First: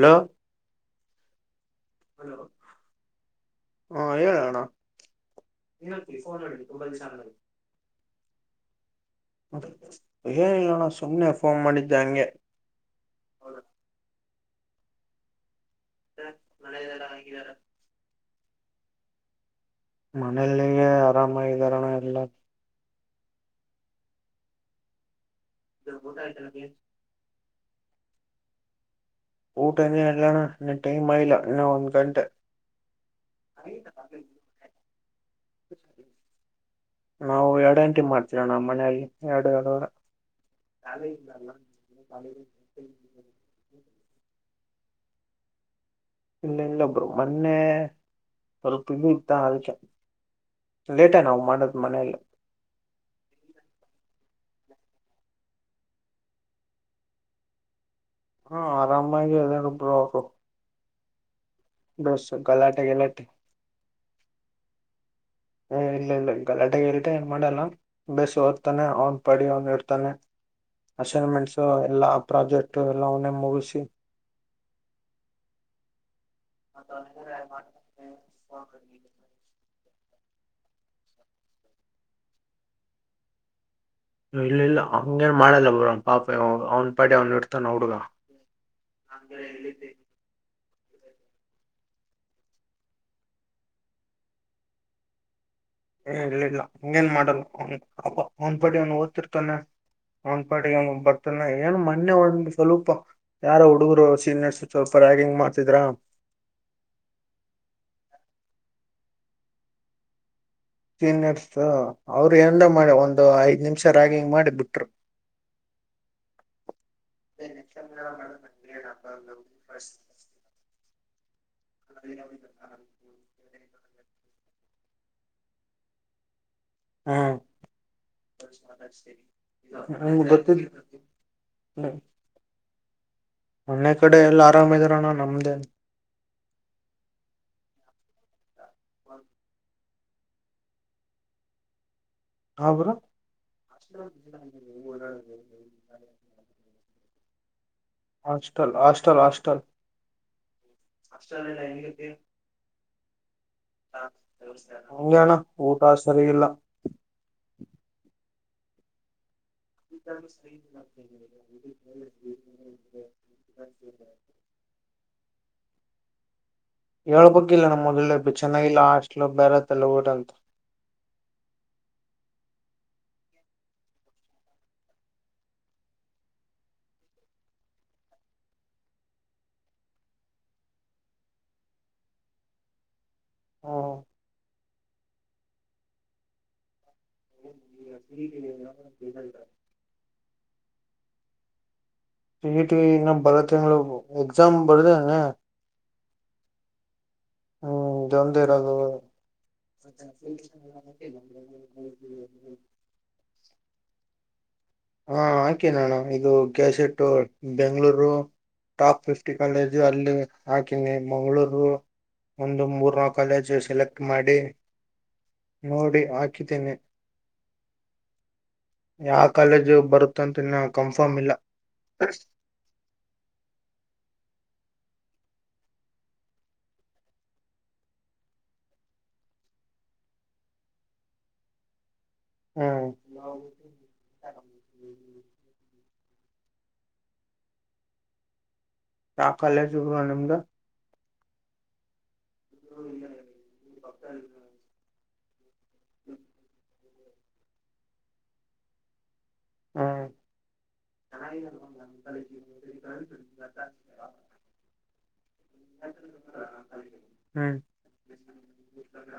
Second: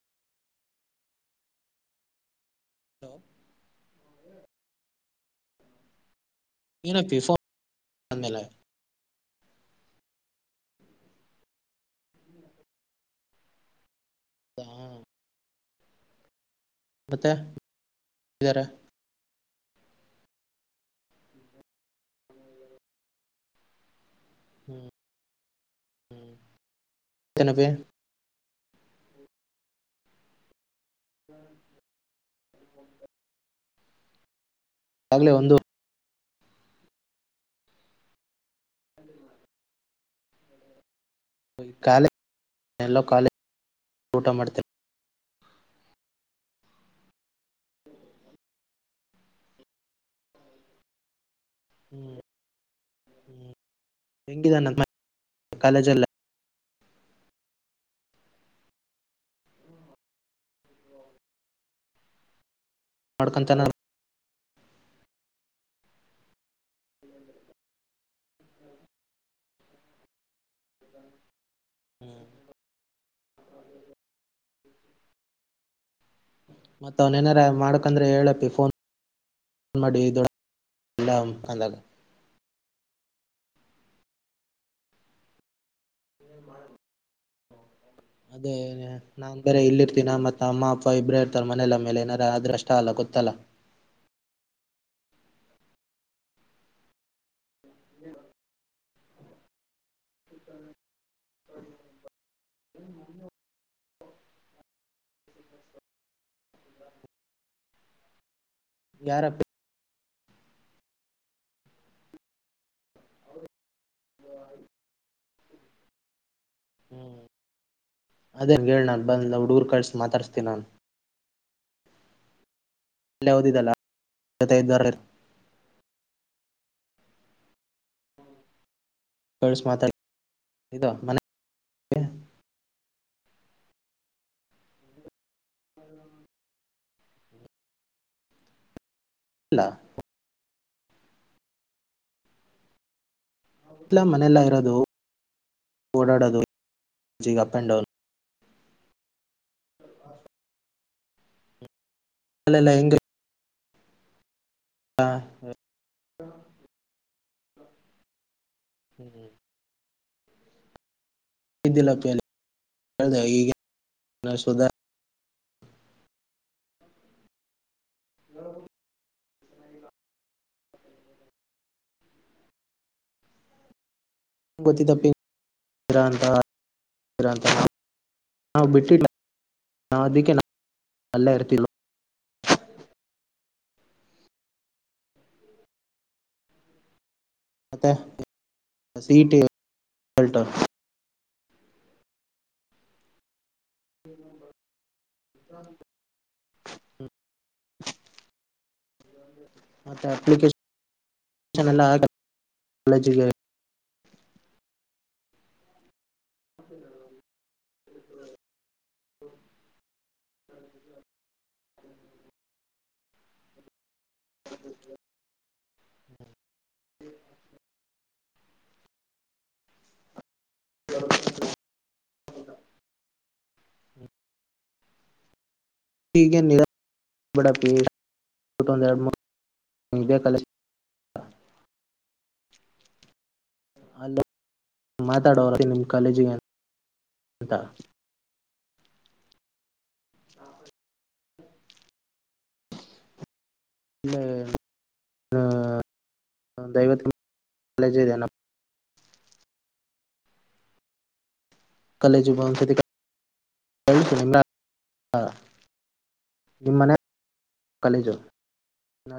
Low hello ಹಾ ಹೇಳನ ನೀಿ ಫೋನ್ ನಿ ತುಂಬಲ್ಲಿ ಚ ಅನ್ನಲೆ ಏನಿಲ್ಲ ನೋಡ ಸುಮ್ಮನೆ ಫೋನ್ ಮಾಡಿದ್ದ ಹಂಗೆ. [inaudible] ಹ್ಮ. [unintelligible] ಯರ ಮನೇೆಯಲ್ಲಿಗ ಆರಾಮಾಗ ಇದಾರಣ ಎಲ್ಲ [inaudible] ಗದ ಇತರ ಇನ್ನವೇ ಊಟನೇ ಇಲ್ಲಣ ಇನ್ನ ಟೈಮ್ ಆಯಿಲ್ಲ ಇನ್ನ ಒಂದ್ ಗಂಟೆ ಆಯತ ಆಗಲೇ ಒಂದು ನಾವು ಎರಡು ಗಂಟಿ ಮಾಡ್ತೀರೋ ನಮ್ಮ ಮನೆಯಲ್ಲಿ ಎರಡು ಎರಡ [inaudible] ಕಾಲೇಜ್ ಎಲ್ಲೋ ಕಾಲೇಜ್ ಊಟ ಮಾಡ್ತೇನೆ ಇಲ್ಲ ಇಲ್ಲೊಬ್ರು ಮೊನ್ನೆ ಸ್ವಲ್ಪ ಇಲ್ಲ ಇತ್ತ ಅ ಲೇಟಾ ನಾವು ಮಾಡದ್ ಮನೇಲ್ಲ ಬೆಂಗಿದಾನ ಕಾಲೇಜಲ್ಲ ಹ್ಮ ಆರಾಮಾಗಿ ಅೊಬ್ರು ಅವರು ಬಸ ಗಲಾಟೆ ಗಲಾಟೆ ಮಾಡ್ಕೊಂತಾನ ಏ ಇಲ್ಲ ಇಲ್ಲ ಗಡೆ ಇಲ್ದೆ ಏನ್ ಮಾಡಲ್ಲ ಬಸ್ ಓದ್ತಾನೆ ಅವನ್ ಪಡಿ ಅವನ್ ಇಡ್ತಾನೆ ಅಸೈನ್ಮೆಂಟ್ಸ ಎಲ್ಲಾ ಪ್ರಾಜೆಕ್ಟ್ ಎಲ್ಲವನ್ನೇ ಮುಗಿಸಿ ಅ ಮತ್ತ ಅ ಅವನೇನಾರ ರಾಯ ಮಾಡಕಂದ್ರೆ ಅಲ್ಲಾಮ ಅಲ್ಲ ಇಲ್ಲ ಇಲ್ಲ ಹಂಗೇನ್ ಮಾಡಲ್ಲ ಬ ಅವ ಪಾಪ ಅವ್ನ್ ಪಾ ಅವ್ನ ಇಡ್ತಾನ ಹುಡುಗ ಅದೇ ನಾನ್ ಬೇರ ಇಲ್ಲಿರ್ತೀನ ಮತ್ತ ಅಮ್ಮ ಅ ವೈಬ್ರೇ ಇರ್ತಾರ ಮನೆಯಲ ಮೇಲೆ ಏನಾರ ಆದ್ರಷ್ಟ ಅಲ್ಲ ಗೊತ್ತಲ್ಲ ಏ ಇಲ್ಲ ಇಲ್ಲ ಹಂಗೇನ್ ಮಾಡಲ್ಲ ಅ ಒಂದ್ ಪ ಒ ರ್ತಾನೆ ಒಂದ್ ಪಾಟಿಗೆ ಬರ್ತಾನೆ ಏನು ಮೊನ್ನೆ ಒಂದ ಸ್ವಲ್ಪ ಯಾರ ಹುಡುಗ ಸೀ ನಡ್ಸ ಸ್ವಲ್ಪ ರಾಗಿಂಗ್ ಮಾಡ್ತಿದ್ರ ಗಾರ ಸೀನಿಯರ್ಸ್ ಅವರು ಂದ ಮಾಡಿ ಒಂದು ಐದ್ ನಿಮಿಷ ರ್ಯಾಗಿಂಗ್ ಮಾಡಿ ಬಿಟ್ರು ಎನಕ್ಕೆಂದ ನ ಅದೇ ಹೇಳ ನಂದಿಯಣ ನಾನ್ ಅ ಬಂದ್ ಹುಡುಗರು ಕಳ್ಸಿ ಮಾತಾಡ್ಸ್ತೀನಿ ನಾನು ಹದ ಎಲ್ಲ ಓದಿದಲ್ಲಾ ಹಾ ಕಳ್ಸಿ ಮಾತಾಡ ಹ ಗೊತ್ತ ಇದು ಮನೆ ಹ್ಮ್ ಮೊನ್ನೆ ಕಡೆ ಎಲ್ಲ ಆರಾಮ ಇದರಣಾ ನಮ್ದೇನೆ ಇಲ್ಲ ಹಾ ಬರ ಇಲ್ಲ ಮನೆಯಲ್ಲ ಇರೋದು ಗ ಅಪ್ ಅಂಡ್ ಡೌನ್ ಹಾಲ್ ಹಲ್ ಹ ಅಲ್ಲಲ್ಲ ಹೆಂಗ ಅಂಗಾನ ಊಟಾ ಸರಿ ಇಲ್ಲ ಹ್ಮ ಈ ಸ ವ್ದಿ ಲಪ್ಪಲ್ಲಿ ಈ ಸುಧಾ ಹೇಳ್ಬೇಕಿಲ್ಲ ನಮ್ಮ ಮಗಲ್ಲ ಚೆನ್ನೈಲ್ಲ ಅಷ್ಟ ಎಲ ಬೇರೆ ತಲುಗಟ ಅಂತ [inaudible] [inaudible] [inaudible] ಹ್ಮ್ [inaudible] [inaudible] ಎಸಾಮ್ ಬದ ಮತ್ತೆ ಅಪ್ಲಿಕೇಶನ್ ಎಲ್ಲ ಹಾಕಿ [unintelligible] [inaudible] [inaudible] ಕಾಲೇಜಿಗೆ ಹಾ ಹಾಕನಣ್ಣ ಇದು cassette Bengaluru top fifty college ಅಲ್ಲಿ ಹಾಕಿನಿ ಮಂಗಳೂರ್ ಒಂದು ಮೂರ್ನ ಕಾಲೇಜು ಸೆಲೆಕ್ಟ್ ಮಾಡಿ ನೋಡಿ ಹಾಕಿದ್ದೇನೆ [inaudible] ಯಾವ ಕಾಲೇಜು ಬರು [unintelligible] ಇ ಕಂಫರ್ಮ್ ಇಲ್ಲ [inaudible] [unintelligible] ಕಲಶ ಹ್ಮ್ ಅಲ್ಲ ಮಾತಾಡೋರ ನಿಮ್ಮ ಕಾಲೇಜಿಗೆ ಅಂತ ಯ ಕಾಲೇಜು ಬ್ರೋ ನಿಮ್ದ [inaudible] [inaudible] [inaudible] ದೈವ [unintelligible] ಹ್ಮ್ [inaudible] ನಿಮ್ಮನೆ ಹ್ಮ್ ಹ್ಮ್ ಕಲೇಜುಲ್ಲಿಂತ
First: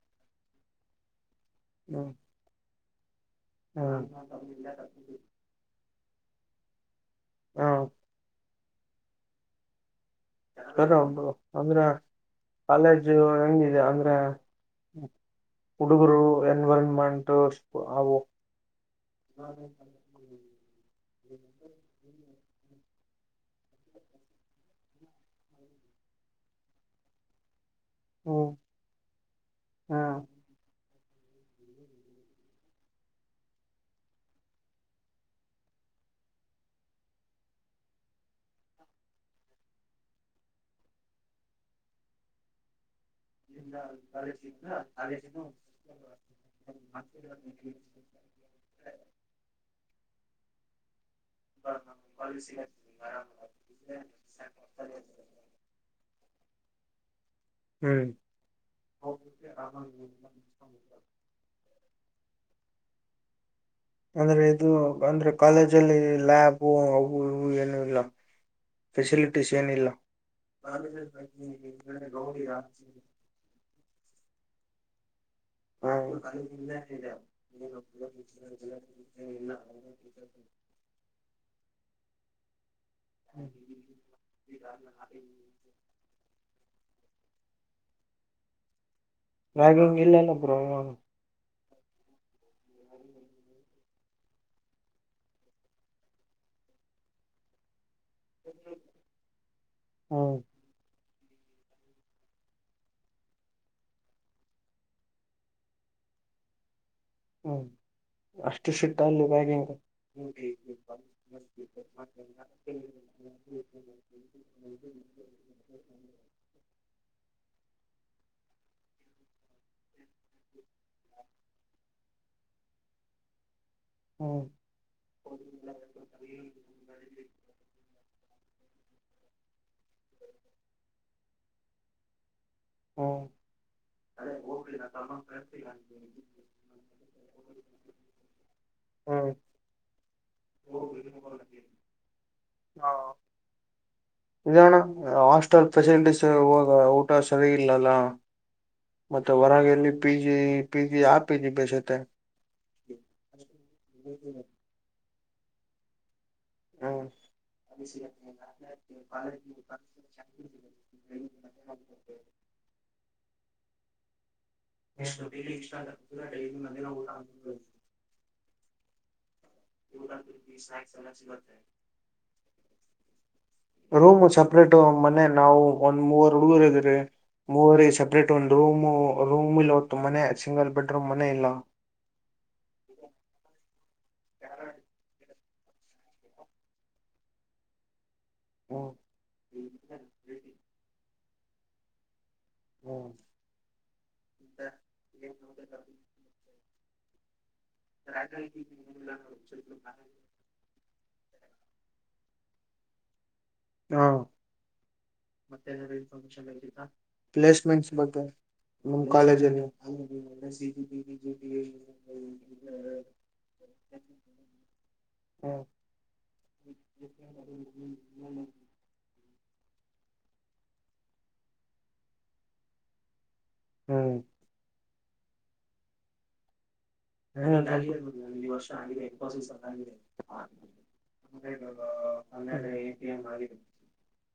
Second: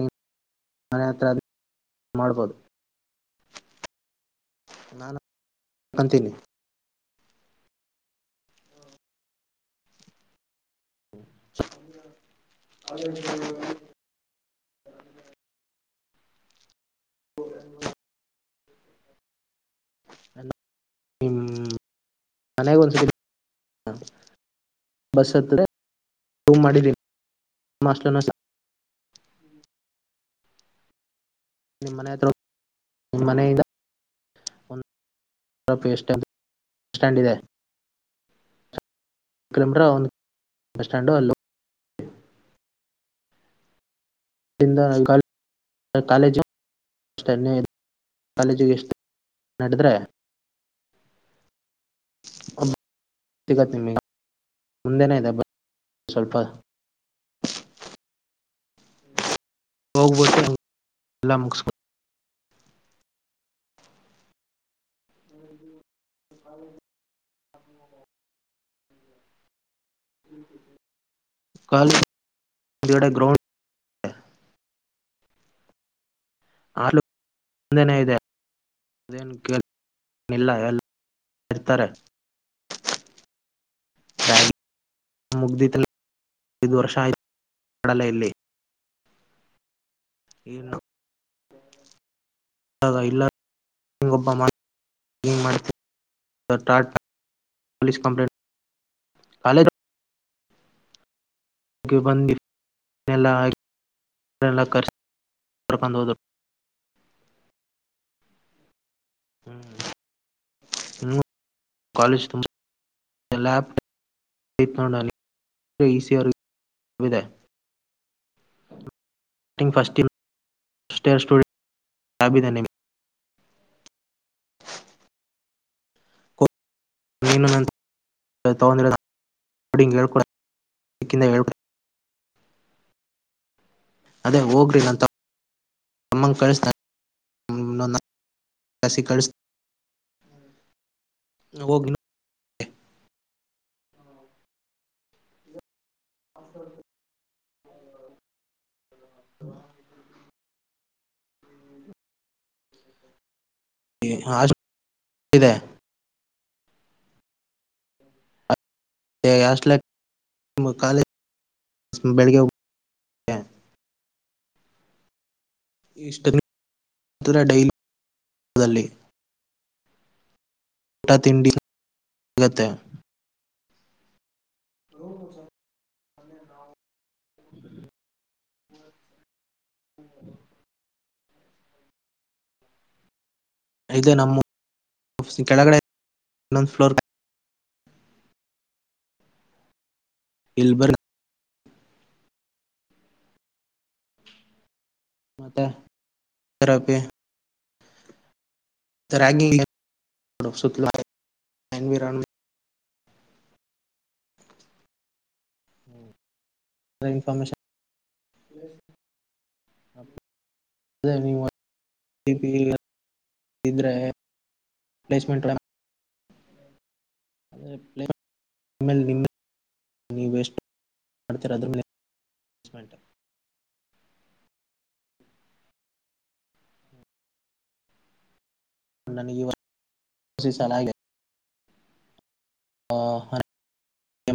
ನೀ [unintelligible] ಮನೆ ಹತ್ರ ಮಾಡ್ಬೋದು ನಾನ್ [inaudible] ಅಂತೀನಿ [inaudible] [unintelligible] ಅಂದ್ರೆ ಕಾಲೇಜು ಹೆಂಗಿದೆ ಅಂದ್ರೆ ಹುಡುಗರು ಎನ್ವಿರನ್ಮೆಂಟ್ ಅವು [unintelligible] [inaudible] ಹ್ಮ್ [inaudible] [inaudible] [inaudible] [inaudible] ಇಲ್ಲ [inaudible] ಕಾಲೇಜ್ [inaudible] ಸಿಗತ್ [inaudible] ನಿಮಗೆ ಮುಂದೆನೆ ಇದೆ ಬ ಸ್ವಲ್ಪ [inaudible] ಹ್ಮ್ [unintelligible] ಅಂದ್ರೆ ಇದು ಅಂದ್ರೆ ಕಾಲೇಜ ಅಲ್ಲಿ ಲ್ಯಾಬು ಅವು ಇವು ಏನು ಇಲ್ಲ ಫೆಸಿಲಿಟೀಸ್ ಏನಿಲ್ಲ [inaudible] ಕಾಲೇಜ್ ಹಿಂದ್ಗಡೆ ಗ್ರೌಂಡ್ ಹಾ ಆಲು ಮುಂದೆನೆ ಇದೆ ಅದೇನ್ [unintelligible] ಕೇಳಿಲ್ಲ ಎಲ್ಲ ಇರ್ತಾರೆ ಹ ಕಡಲ ಇಲ್ಲಿ ರಾಗ್ ಇಲ್ಲಲ್ಲ ಒಬ್ಬರೂ ಆ ಇಲ್ಲ ಹಂಗೊಬ್ಬ ಹಂಗ ಮಾಡತ ಪೋಲಿಸ್‌ ಕಂಪ್ಲೇಟ್ಕ ಕಾಲೇಜ್ ಹ್ಮ್ ಹಾಗೆ ಬಂದಿ ನೆಲ್ಲ ಹಾಗೆ ಎಲ್ಲಾ ಕರ್ಸಿ ಕರ್ಕೊಂಡ ಹೊದ್ರು ಹ್ಮ್ ಅಷ್ಟ ಸಿಟ್ಟ ಕಲ್ಲು ಬಾಗಿನ ಹ್ಮ್ ಲ್ಯಾಪ್ಟಾಪ್ಪ್ ಇಟ್ಕೊಂಡು ಹೋಗಿ ಈಸಿಯಾಗಿ ಇದೆ ಸ್ಟಾರ್ಟಿಂಗ್ ಫಸ್ಟ್ ಇಯರ್ ಸ್ಟುಡೆಂಟ್ ಅಭಿದನ್ಯ ಹ್ಮ್ ಓ ನೀನು ನನ್ ತಗೊಂಡಿರ ಡಿಕೊಂಡಿಗ್ ಹೇಳಿಕೊಡಕಿ ಹು ಅದೇ ಹೋಗ್ರಿ ನನ್ ತಮ್ಮಂಗ್ [unintelligible] ಕಸಿ ಕಳಸ್ [unintelligible] ಹೋಗ ಇನ್ ಇದಣ್ಣ ಹಾಸ್ಟೆಲ್ ಫೆಸಿಲಿಟೀಸ್ ಇವಾಗ ಊಟ ಸರಿ ಇಲ್ಲಲ್ಲ ಮತ್ತೆ ಹೊರಗೆಲ್ಲಿ ಪಿ ಜಿ ಪಿ ಜಿ ಯಾವ ಪಿ ಜಿ ಬೇಷತೆ ಹಾಸ್ಟೆಲ್ ಇದೆ ಹ ಏ ಹಾಸ್ಟೇಲ್ ಯಾಕ್ ಕಾಲೇಜ ಬೆಳಿಗ್ಗೆ ಹೋಗಿ ಇಷ್ಟೊತ್ತಿಗೆ ಡೈಲಿ ಅಲ್ಲಿ [unintelligible] [unintelligible] ಎಲ್ಲ ಊಟ ತಿಂಡಿ ಸಿಗುತ್ತೆ. ಆಗತ್ತೆ ರೂಮ್ ಸಪ್ರೇಟ್ ಮನೆ ನಾವು ಒಂದ್ ಮೂವರ್ ಹುಡುಗರುದರಿ ಮೂವರಿ ಸಪ್ರೇಟ್ ವೊಂದು ರೂಮ್ ರೂಮ್ ಇಲ್ ಹೊತ್ತು ಮನೆ ಸಿಂಗಲ್ ಬೆಡ್ರೂಮ್ ಮನೆ ಇಲ್ಲ ಇದು ನಮ್ಮಫ ಕೆಳಗಡೆ ಇನ್ನೊಂದು ಫ್ಲೋರ್ ಹು ಇಲ್ಬರ್ ಹ ಮತ್ತ ರಬ್ಬಿ [unintelligible] ರಾಗಿಂಗ ನಮ್ಮ ಸುತ್ತಲೂ ಏನ್ವಿರಾನಮೆಂಟ್ ಹಾ ಮತ್ತ ಏನರ ಎನ್ವಿರಾನ್ಮೆಂಟ್ ಇನ್ಪಾರಮೇಶನ್ ಬೇಕಿತ್ತಾ ಇನ್ಫಾರ್ಮೇಶನ್ ಪ್ಲೇಸ್ಮೆಂಟ್ಸ್ ಬಗ್ಗೆ ನಮ್ ಕಾಲೇಜಲ್ಲಿ ಹೌದು [unintelligible] ಇದ್ರೆ ಅಡ್ವಟೈಸ್ಮೆಂಟ್ ಹ್ಮ್ [unintelligible] ಆದರೆ ಪ್ಲೇ ನಿಮ್ಮ ನೀವು ವೇಸ್ಟ್ ಮಾಡ್ತೀರ ಅದ್ರ ಮೇಲೆ ಸ್ಮೆಂಟ್ ಹ್ ನನಗೆ ಈ ಸಾಲ ಆಗಿದೆ [inaudible]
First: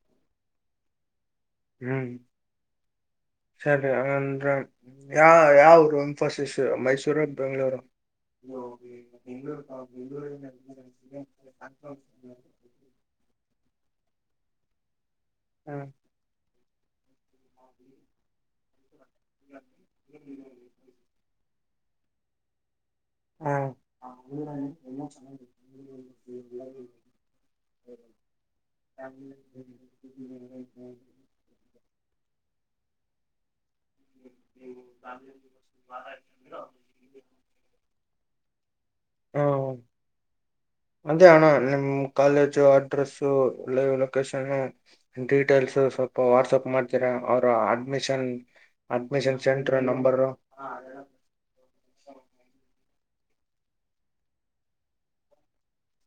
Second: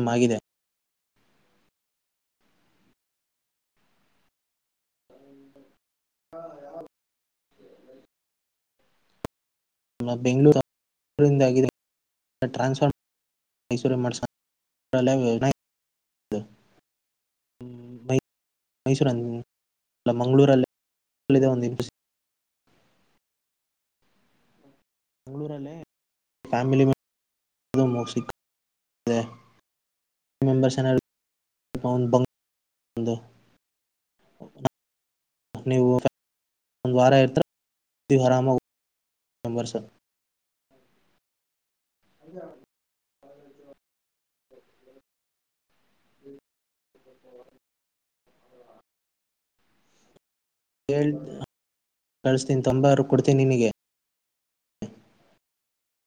ಎಂ ಆಗಿದೆ ಹ್ಮ್ ಸರಿ ಅಂದ್ರ ಯ ಯಾವ ಇಫಸ ಮೈಸೂರು ಬೆಂಗ್ಗಳೂರು ನಮ್ಮ ಬೆಂಗಳೂರು ಟ್ರಾನ್ಸ್ಫಾರ್ಮ ಮೈಸೂರು ಮಾಡ್ಸ ಹ್ಮ್ ಮೈಸೂರಲ್ಲ ಮಂಗಳೂರಲ್ಲಿ ಒಂದು ಹ್ಮ ಬೆಂಗಳೂರಲ್ಲಿ ಫ್ಯಾಮಿಲಿ ಸರಿ ಸಿಕ್ಕಿದೆ [unintelligible] [inaudible] ಒಂದ [inaudible] [unintelligible] ನೀವು ಒಂದ ವಾರ ಇರ್ತರ ಆರಾಮಾಗ [inaudible] ಒಂದ‌ ಹ್ಮ್ ವರ್ಷ ಅದೇ ಅಣ್ಣ ನಿಮ್ college address live location details ಸ್ವಲ್ಪ ವಾಟ್ಸಪ್ ಮಾಡ್ತೀರ ಅವರು ಅಡ್ಮಿಷನ್ ಅಡ್ಮಿಷನ್ ಸೆಂಟರ್ ನಂಬರ್ ಕೇಳ್ ಕಳ್ಸ್ತೀನಿ ತೊಂಬಾರು ಕೊಡ್ತೀನಿ ನಿಮಗೆ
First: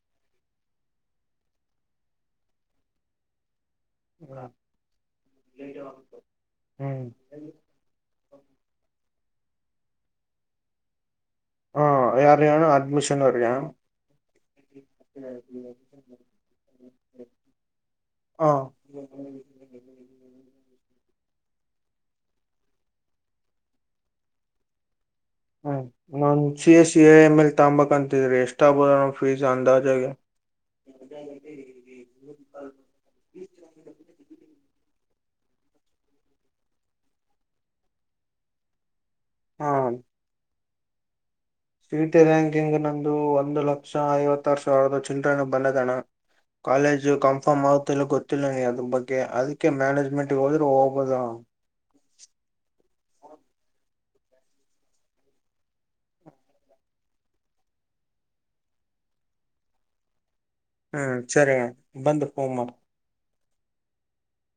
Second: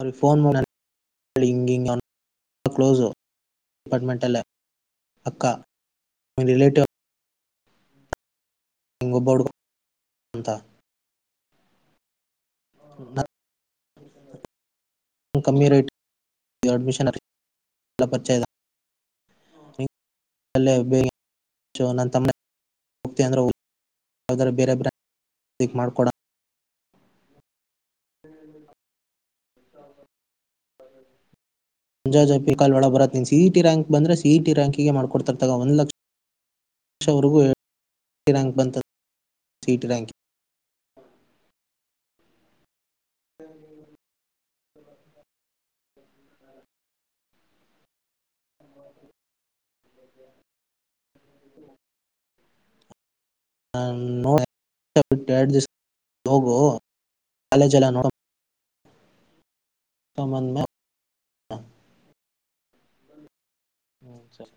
ಅವ್ರ ಫೋನ್ ಮಾಡ ಹಿ ಕ್ಲೋಸು [inaudible] ಡಿಪಾರ್ಟ್ಮೆಂಟ್ ಅಲ್ಲೇ ಅಕ್ಕ ನಿಮ್ಮ ರಿಲೇಟಿವ್ ಹ್ಮ್ ಹಂಗೊಬ್ಬಡ್ ಅಂತ ಹಾ ಯಾರ ಯನು ಅಡ್ಮಿಷನ್ ನಾನು ಅವರಿಗ ಕಮ್ಮಿ ರೇಟ್ ಅಡ್ಮಿಷನ್ ಎಲ್ಲ ಪರಿಚಯ ಇದೆ ಹಾ ನಿಂಗೆ ಅಲ್ಲೇ [inaudible] ನ ತಮ್ಮ ಹೋಗಂದ್ರ ಬರೆ [unintelligible] ಹ್ಮ ನಾನ್ ಸಿ ಎ ಸಿ ಎ ಏ ಎಮ್ ಎಲ್ ತಗಂಬೇಕ್ ಅಂತಿದ್ರಿ ಎಷ್ಟ ಆಬೋದ ಪೀಸು ಅಂದಜಾಗೆ ಮುಂಜಾಜ ಪಿ ಕಾಲ್ ಹ ಮಾಡ್ಕೊಡ್ತರ್ತ [inaudible] ಒಂದು ಲಕ್ಷ [inaudible] ಲವರೆಗೂ ರಂಕ್ ಬಂತ ಸಿ ಹಾ ಇ ಟಿ [inaudible] ಸಿಇಟಿ ರಾಕಿಂಗ್ ನಂದು ಒಂದು ಲಕ್ಷ ಐವತ್ತಾರು ಸಾವಿರದ ಚಿಲ್ಡ್ರನ್ ಬಂದೈತೆ ಅಣ್ಣಾ ಕಾಲೇಜ್ ಕನ್ಫರ್ಮ್ ಆಗತಿಲ್ಲ ಗೊತ್ತಿಲ್ಲ ನನಗ ಅದ್ರ ಬಗ್ಗೆ ಅದಕ್ಕೆ ಮ್ಯಾನೇಜ್ಮೆಂಟ್ಗೆ ಹೋದ್ರರು ಹೋಗ್ದ [inaudible] ನ ನೋ ಬಿಟ್ಟ ಎಡು ದ ಹೋಗು [inaudible] ಕಾಲೇಜ ಎಲ್ಲಾ ನೋಡಿಕೊಂಡು ತಮ್ಮನ್ ಹ್ಮ್ ಸರಿಣ್ಣ ಬಂದು ಹೋಮ್ಮ ಹ್ಮ್ ಸರಿ